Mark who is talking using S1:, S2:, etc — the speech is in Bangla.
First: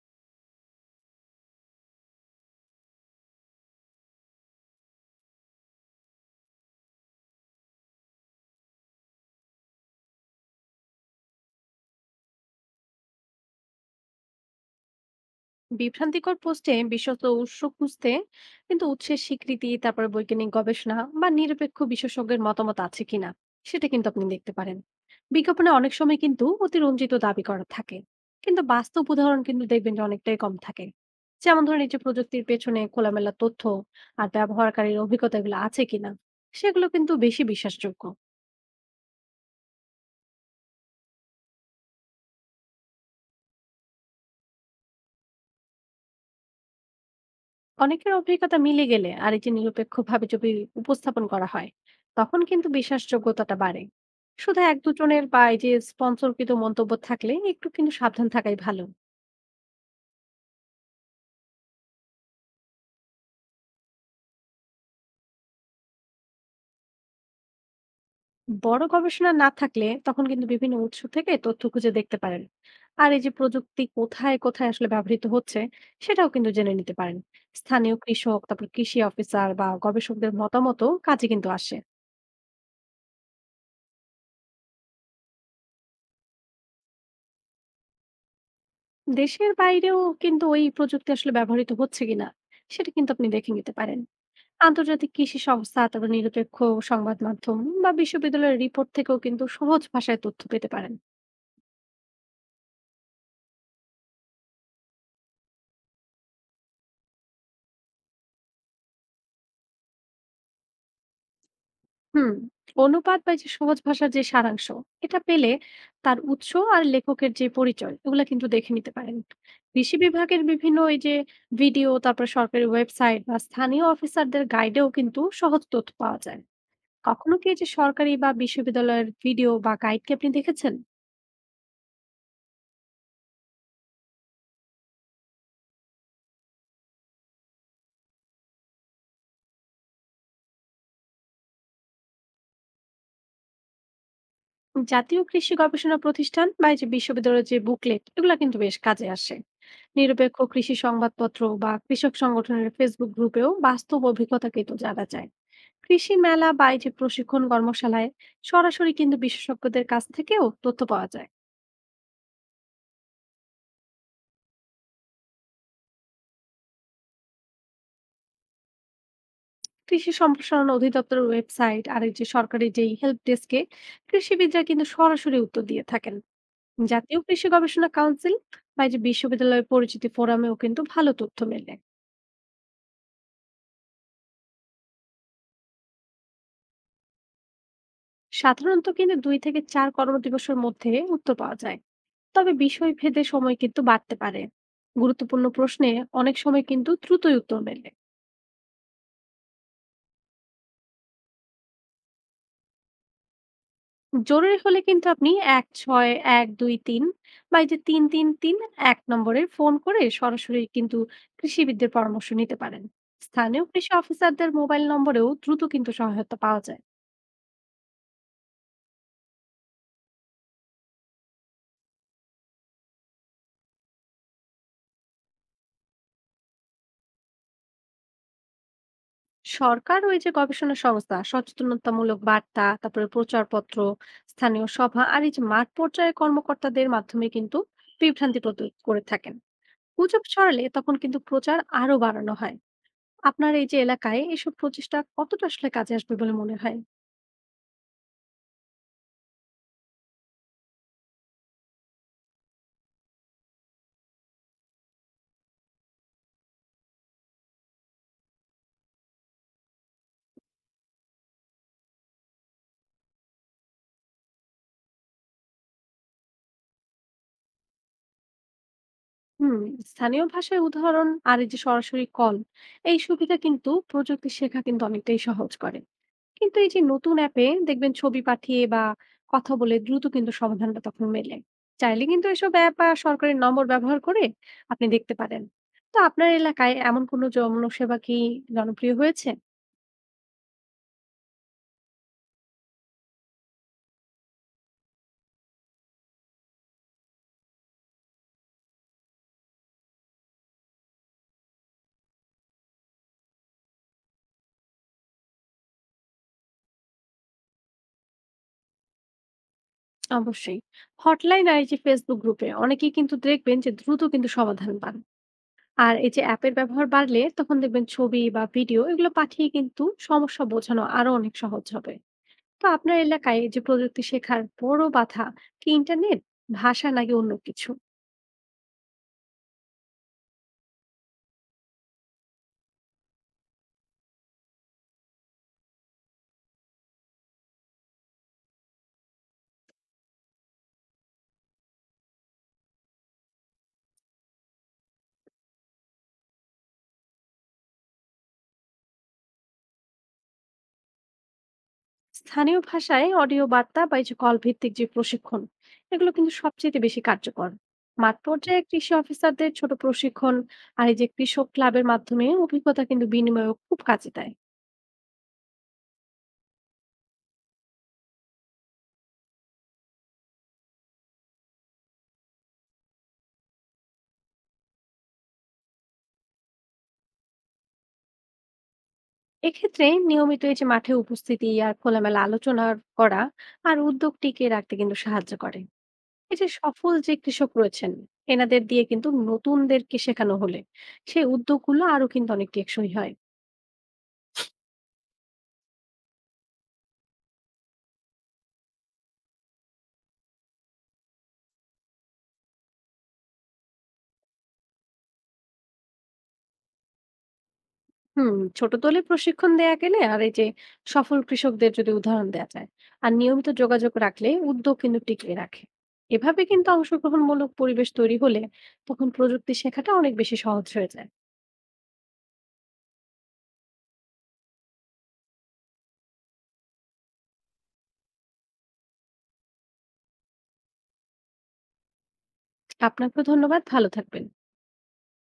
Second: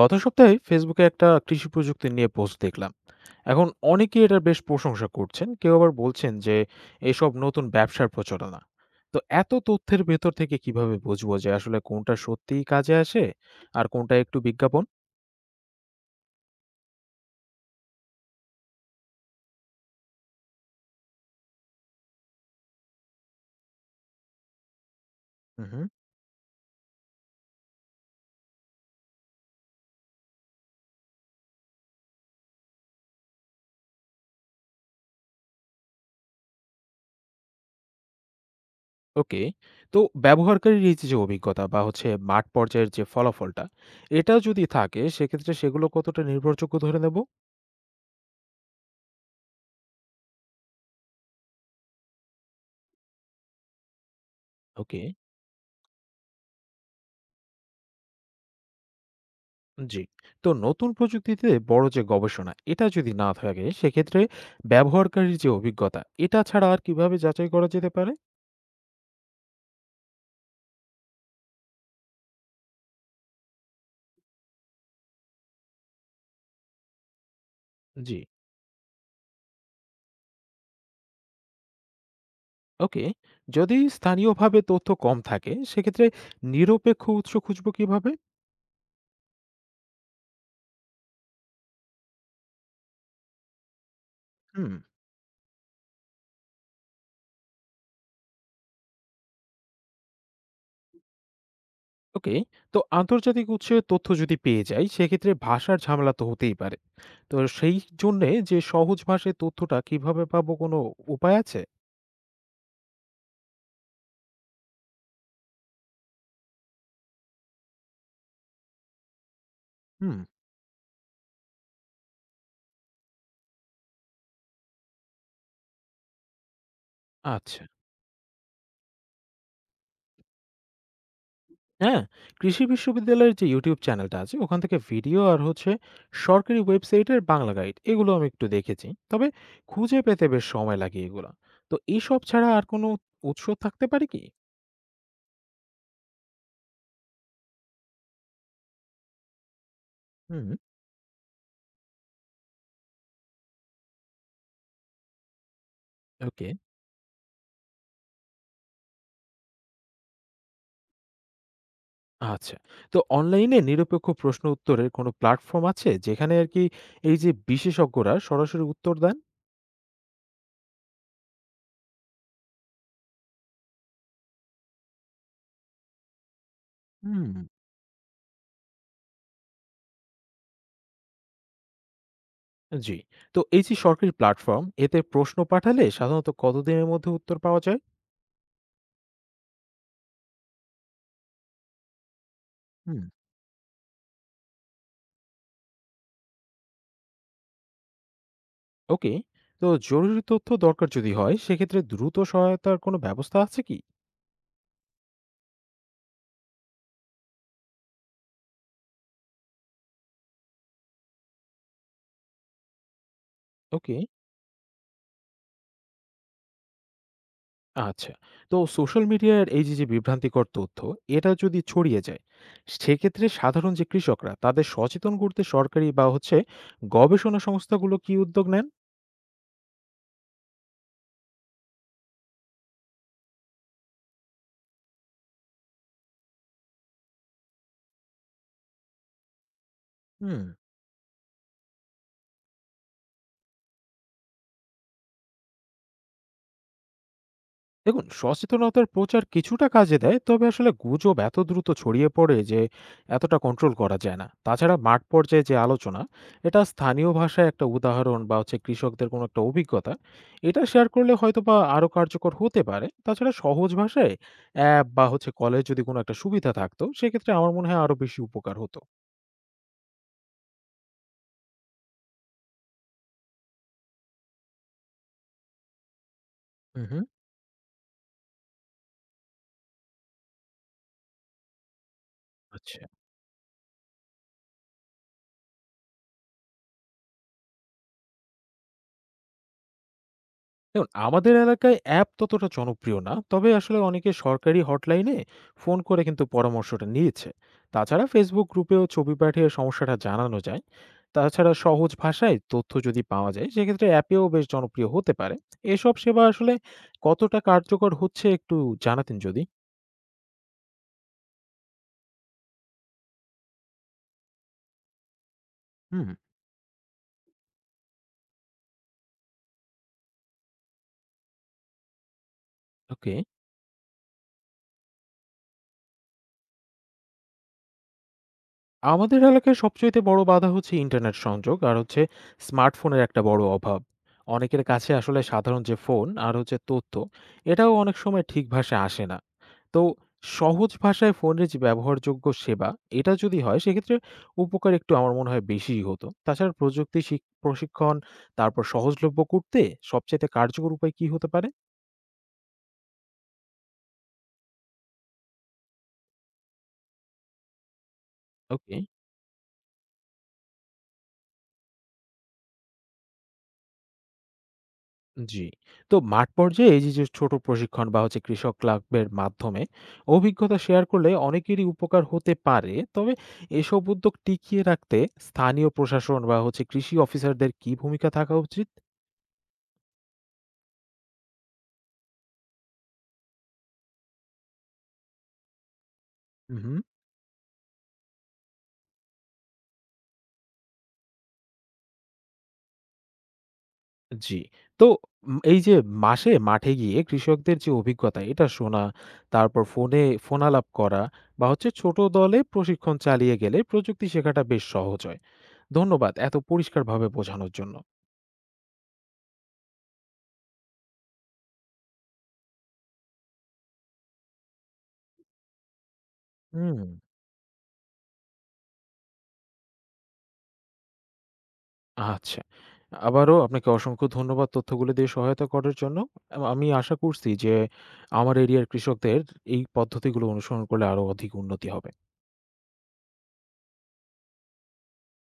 S1: গত সপ্তাহে ফেসবুকে একটা কৃষি প্রযুক্তি নিয়ে পোস্ট দেখলাম এখন অনেকে এটার বেশ প্রশংসা করছেন, কেউ আবার বলছেন যে এসব নতুন ব্যবসার প্রচারণা। তো এত তথ্যের ভেতর থেকে কিভাবে বুঝবো যে আসলে কোনটা সত্যিই কাজে আসে আর কোনটা একটু বিজ্ঞাপন?
S2: বিভ্রান্তিকর পোস্টে বিশ্বস্ত উৎস খুঁজতে কিন্তু উৎসের স্বীকৃতি, তারপরে বৈজ্ঞানিক গবেষণা বা নিরপেক্ষ বিশেষজ্ঞের মতামত আছে কিনা সেটা কিন্তু আপনি দেখতে পারেন। বিজ্ঞাপনে
S1: হুম।
S2: অনেক সময় কিন্তু অতিরঞ্জিত দাবি করা থাকে, কিন্তু বাস্তব উদাহরণ কিন্তু দেখবেন যে অনেকটাই কম থাকে। যেমন ধরেন এই যে প্রযুক্তির পেছনে খোলামেলা তথ্য আর ব্যবহারকারীর অভিজ্ঞতাগুলো আছে কিনা সেগুলো কিন্তু বেশি বিশ্বাসযোগ্য।
S1: ওকে। তো ব্যবহারকারীর এই যে অভিজ্ঞতা বা হচ্ছে মাঠ পর্যায়ের যে ফলাফলটা, এটা যদি থাকে সেক্ষেত্রে সেগুলো কতটা নির্ভরযোগ্য ধরে নেব?
S2: অনেকের অভিজ্ঞতা মিলে গেলে আর এই যে নিরপেক্ষভাবে যদি উপস্থাপন করা হয় তখন কিন্তু বিশ্বাসযোগ্যতাটা বাড়ে। শুধু এক
S1: ওকে।
S2: দুজনের বা এই যে স্পন্সরকৃত মন্তব্য থাকলে একটু কিন্তু সাবধান থাকাই ভালো।
S1: জি। তো নতুন প্রযুক্তিতে বড় যে গবেষণা, এটা যদি না থাকে সেক্ষেত্রে ব্যবহারকারীর যে অভিজ্ঞতা, এটা ছাড়া আর কিভাবে যাচাই করা যেতে পারে?
S2: বড় গবেষণা না থাকলে তখন কিন্তু বিভিন্ন উৎস থেকে তথ্য খুঁজে দেখতে পারেন। আর এই যে প্রযুক্তি কোথায় কোথায় আসলে ব্যবহৃত হচ্ছে সেটাও কিন্তু জেনে নিতে পারেন। স্থানীয়
S1: জি।
S2: কৃষক, তারপর কৃষি অফিসার বা গবেষকদের মতামতও কাজে কিন্তু আসে।
S1: ওকে। যদি স্থানীয়ভাবে তথ্য কম থাকে সেক্ষেত্রে নিরপেক্ষ উৎস খুঁজবো কিভাবে?
S2: দেশের বাইরেও কিন্তু ওই প্রযুক্তি আসলে ব্যবহৃত হচ্ছে কিনা সেটা কিন্তু আপনি দেখে নিতে পারেন।
S1: হুম।
S2: আন্তর্জাতিক কৃষি সংস্থা, তারপর নিরপেক্ষ সংবাদ মাধ্যম বা বিশ্ববিদ্যালয়ের রিপোর্ট থেকেও কিন্তু সহজ ভাষায় তথ্য পেতে পারেন।
S1: ওকে। তো আন্তর্জাতিক উৎসের তথ্য যদি পেয়ে যাই সেক্ষেত্রে ভাষার ঝামেলা তো হতেই পারে। তো সেই জন্যে যে সহজ ভাষায় তথ্যটা কিভাবে পাবো, কোনো উপায় আছে?
S2: হুম অনুপাত বা এই যে সহজ ভাষার যে সারাংশ এটা পেলে তার উৎস আর লেখকের যে পরিচয় এগুলা কিন্তু দেখে নিতে পারেন। কৃষি
S1: হুম।
S2: বিভাগের বিভিন্ন এই যে ভিডিও, তারপর সরকারি ওয়েবসাইট বা স্থানীয় অফিসারদের গাইডেও কিন্তু সহজ তথ্য পাওয়া যায়। কখনো কি এই
S1: আচ্ছা।
S2: যে সরকারি বা বিশ্ববিদ্যালয়ের ভিডিও বা গাইড কি আপনি দেখেছেন?
S1: হ্যাঁ, কৃষি বিশ্ববিদ্যালয়ের যে YouTube চ্যানেলটা আছে ওখান থেকে ভিডিও আর হচ্ছে সরকারি ওয়েবসাইটের বাংলা গাইড, এগুলো আমি একটু দেখেছি। তবে খুঁজে পেতে বেশ সময় লাগে এগুলা। তো এসব ছাড়া আর কোনো উৎস থাকতে পারে কি?
S2: জাতীয় কৃষি গবেষণা প্রতিষ্ঠান বা এই যে বিশ্ববিদ্যালয়ের যে বুকলেট এগুলা কিন্তু বেশ কাজে আসে। নিরপেক্ষ
S1: হুম।
S2: কৃষি সংবাদপত্র বা কৃষক সংগঠনের ফেসবুক গ্রুপেও বাস্তব অভিজ্ঞতা কিন্তু জানা যায়। কৃষি
S1: ওকে।
S2: মেলা বা এই যে প্রশিক্ষণ কর্মশালায় সরাসরি কিন্তু বিশেষজ্ঞদের কাছ থেকেও তথ্য পাওয়া যায়।
S1: আচ্ছা। তো অনলাইনে নিরপেক্ষ প্রশ্ন উত্তরের কোনো প্ল্যাটফর্ম আছে যেখানে আর কি এই যে বিশেষজ্ঞরা সরাসরি উত্তর দেন?
S2: কৃষি সম্প্রসারণ অধিদপ্তরের ওয়েবসাইট আর এই যে সরকারি যেই হেল্প ডেস্কে কৃষিবিদরা কিন্তু সরাসরি উত্তর দিয়ে থাকেন। জাতীয়
S1: হুম।
S2: কৃষি গবেষণা কাউন্সিল বা এই যে বিশ্ববিদ্যালয় পরিচিতি ফোরামেও কিন্তু ভালো তথ্য মেলে।
S1: জি। তো এই যে সরকারি প্ল্যাটফর্ম এতে প্রশ্ন পাঠালে সাধারণত কতদিনের মধ্যে উত্তর পাওয়া যায়?
S2: সাধারণত কিন্তু দুই থেকে চার কর্মদিবসের মধ্যে উত্তর পাওয়া যায়, তবে বিষয়
S1: হুম।
S2: ভেদে সময় কিন্তু বাড়তে পারে। গুরুত্বপূর্ণ প্রশ্নে অনেক সময় কিন্তু দ্রুতই উত্তর মেলে।
S1: ওকে। তো জরুরি তথ্য দরকার যদি হয় সেক্ষেত্রে দ্রুত সহায়তার কোনো ব্যবস্থা আছে কি?
S2: জরুরি হলে কিন্তু আপনি 16123 বা এই যে 3331 নম্বরে ফোন করে সরাসরি কিন্তু কৃষিবিদদের পরামর্শ নিতে পারেন। স্থানীয় কৃষি
S1: ওকে।
S2: অফিসারদের মোবাইল নম্বরেও দ্রুত কিন্তু সহায়তা পাওয়া যায়।
S1: আচ্ছা। তো সোশ্যাল মিডিয়ার এই যে যে বিভ্রান্তিকর তথ্য, এটা যদি ছড়িয়ে যায় সেক্ষেত্রে সাধারণ যে কৃষকরা, তাদের সচেতন করতে সরকারি বা হচ্ছে গবেষণা সংস্থাগুলো কি উদ্যোগ নেন?
S2: সরকার, ওই যে গবেষণা সংস্থা সচেতনতামূলক বার্তা, তারপরে প্রচারপত্র, স্থানীয় সভা আর এই যে মাঠ পর্যায়ে কর্মকর্তাদের মাধ্যমে কিন্তু বিভ্রান্তি প্রতিরোধ করে থাকেন। গুজব
S1: হুম।
S2: ছড়ালে তখন কিন্তু প্রচার আরো বাড়ানো হয়। আপনার এই যে এলাকায় এসব প্রচেষ্টা কতটা আসলে কাজে আসবে বলে মনে হয়?
S1: দেখুন সচেতনতার প্রচার কিছুটা কাজে দেয়, তবে আসলে গুজব এত দ্রুত ছড়িয়ে পড়ে যে এতটা কন্ট্রোল করা যায় না। তাছাড়া মাঠ পর্যায়ে যে আলোচনা, এটা স্থানীয় ভাষায় একটা উদাহরণ বা হচ্ছে কৃষকদের কোনো একটা অভিজ্ঞতা, এটা শেয়ার করলে হয়তো বা আরো কার্যকর হতে পারে। তাছাড়া সহজ ভাষায় অ্যাপ বা হচ্ছে কলেজ যদি কোনো একটা সুবিধা থাকতো সেক্ষেত্রে আমার মনে হয় আরো বেশি উপকার হতো।
S2: হুম স্থানীয় ভাষায় উদাহরণ আর এই যে সরাসরি কল, এই সুবিধা কিন্তু প্রযুক্তি শেখা কিন্তু অনেকটাই সহজ করে। কিন্তু এই যে
S1: হুম হুম।
S2: নতুন অ্যাপে দেখবেন ছবি পাঠিয়ে বা কথা বলে দ্রুত কিন্তু সমাধানটা তখন মেলে। চাইলে কিন্তু এসব অ্যাপ
S1: আচ্ছা।
S2: বা সরকারি নম্বর ব্যবহার করে আপনি দেখতে পারেন। তো আপনার এলাকায় এমন কোনো জনসেবা কি জনপ্রিয় হয়েছে?
S1: দেখুন আমাদের এলাকায় অ্যাপ ততটা জনপ্রিয় না, তবে আসলে অনেকে সরকারি হটলাইনে ফোন করে কিন্তু পরামর্শটা নিয়েছে। তাছাড়া ফেসবুক গ্রুপেও ছবি পাঠিয়ে সমস্যাটা জানানো যায়। তাছাড়া সহজ ভাষায় তথ্য যদি পাওয়া যায় সেক্ষেত্রে অ্যাপেও বেশ জনপ্রিয় হতে পারে। এসব সেবা আসলে কতটা কার্যকর হচ্ছে একটু জানাতেন যদি।
S2: অবশ্যই। হটলাইন আর এই যে ফেসবুক গ্রুপে অনেকেই কিন্তু দেখবেন যে দ্রুত কিন্তু সমাধান পান। আর
S1: হুম।
S2: এই যে অ্যাপের ব্যবহার বাড়লে তখন দেখবেন ছবি বা ভিডিও এগুলো পাঠিয়ে কিন্তু সমস্যা বোঝানো আরো অনেক সহজ হবে। তো আপনার
S1: ওকে।
S2: এলাকায় এই যে প্রযুক্তি শেখার বড় বাধা কি ইন্টারনেট, ভাষা নাকি অন্য কিছু?
S1: আমাদের এলাকায় সবচাইতে বড় বাধা হচ্ছে ইন্টারনেট সংযোগ আর হচ্ছে স্মার্টফোনের একটা বড় অভাব। অনেকের কাছে আসলে সাধারণ যে ফোন আর হচ্ছে তথ্য, এটাও অনেক সময় ঠিক ভাষায় আসে না। তো সহজ ভাষায় ফোনের যে ব্যবহারযোগ্য সেবা, এটা যদি হয় সেক্ষেত্রে উপকার একটু আমার মনে হয় বেশিই হতো। তাছাড়া প্রযুক্তি শিক প্রশিক্ষণ, তারপর সহজলভ্য করতে সবচাইতে কার্যকর উপায় কি হতে পারে?
S2: স্থানীয় ভাষায় অডিও বার্তা বা এই যে কল ভিত্তিক যে প্রশিক্ষণ এগুলো কিন্তু সবচেয়ে বেশি কার্যকর। মাঠ পর্যায়ে
S1: ওকে।
S2: কৃষি অফিসারদের ছোট প্রশিক্ষণ আর এই যে কৃষক ক্লাবের মাধ্যমে অভিজ্ঞতা কিন্তু বিনিময়ও খুব কাজে দেয়।
S1: জি। তো মাঠ পর্যায়ে এই যে, যে ছোট প্রশিক্ষণ বা হচ্ছে কৃষক ক্লাবের মাধ্যমে অভিজ্ঞতা শেয়ার করলে অনেকেরই উপকার হতে পারে। তবে এসব উদ্যোগ টিকিয়ে রাখতে স্থানীয় প্রশাসন বা হচ্ছে কৃষি অফিসারদের কি ভূমিকা থাকা উচিত?
S2: এক্ষেত্রে নিয়মিত এই যে মাঠে উপস্থিতি আর খোলামেলা আলোচনা করা আর উদ্যোগ টিকিয়ে রাখতে কিন্তু সাহায্য করে। এই যে
S1: উম হুম।
S2: সফল যে কৃষক রয়েছেন এনাদের দিয়ে কিন্তু নতুনদেরকে শেখানো হলে সেই উদ্যোগগুলো আরো কিন্তু অনেক টেকসই হয়।
S1: জি। তো এই যে মাসে মাঠে গিয়ে কৃষকদের যে অভিজ্ঞতা এটা শোনা, তারপর ফোনে ফোনালাপ করা বা হচ্ছে ছোট দলে প্রশিক্ষণ চালিয়ে গেলে প্রযুক্তি শেখাটা বেশ সহজ হয়। ধন্যবাদ এত পরিষ্কারভাবে বোঝানোর জন্য।
S2: ছোট দলে প্রশিক্ষণ দেয়া গেলে আর এই যে সফল কৃষকদের যদি উদাহরণ দেয়া যায় আর নিয়মিত যোগাযোগ রাখলে উদ্যোগ কিন্তু টিকিয়ে রাখে। এভাবে কিন্তু
S1: হুম।
S2: অংশগ্রহণমূলক পরিবেশ তৈরি হলে তখন প্রযুক্তি শেখাটা অনেক বেশি সহজ হয়ে যায়।
S1: আচ্ছা। আবারও আপনাকে অসংখ্য ধন্যবাদ তথ্যগুলো দিয়ে সহায়তা করার জন্য। আমি আশা করছি যে আমার এরিয়ার কৃষকদের এই পদ্ধতিগুলো অনুসরণ করলে আরো অধিক উন্নতি হবে।
S2: আপনাকেও ধন্যবাদ, ভালো থাকবেন।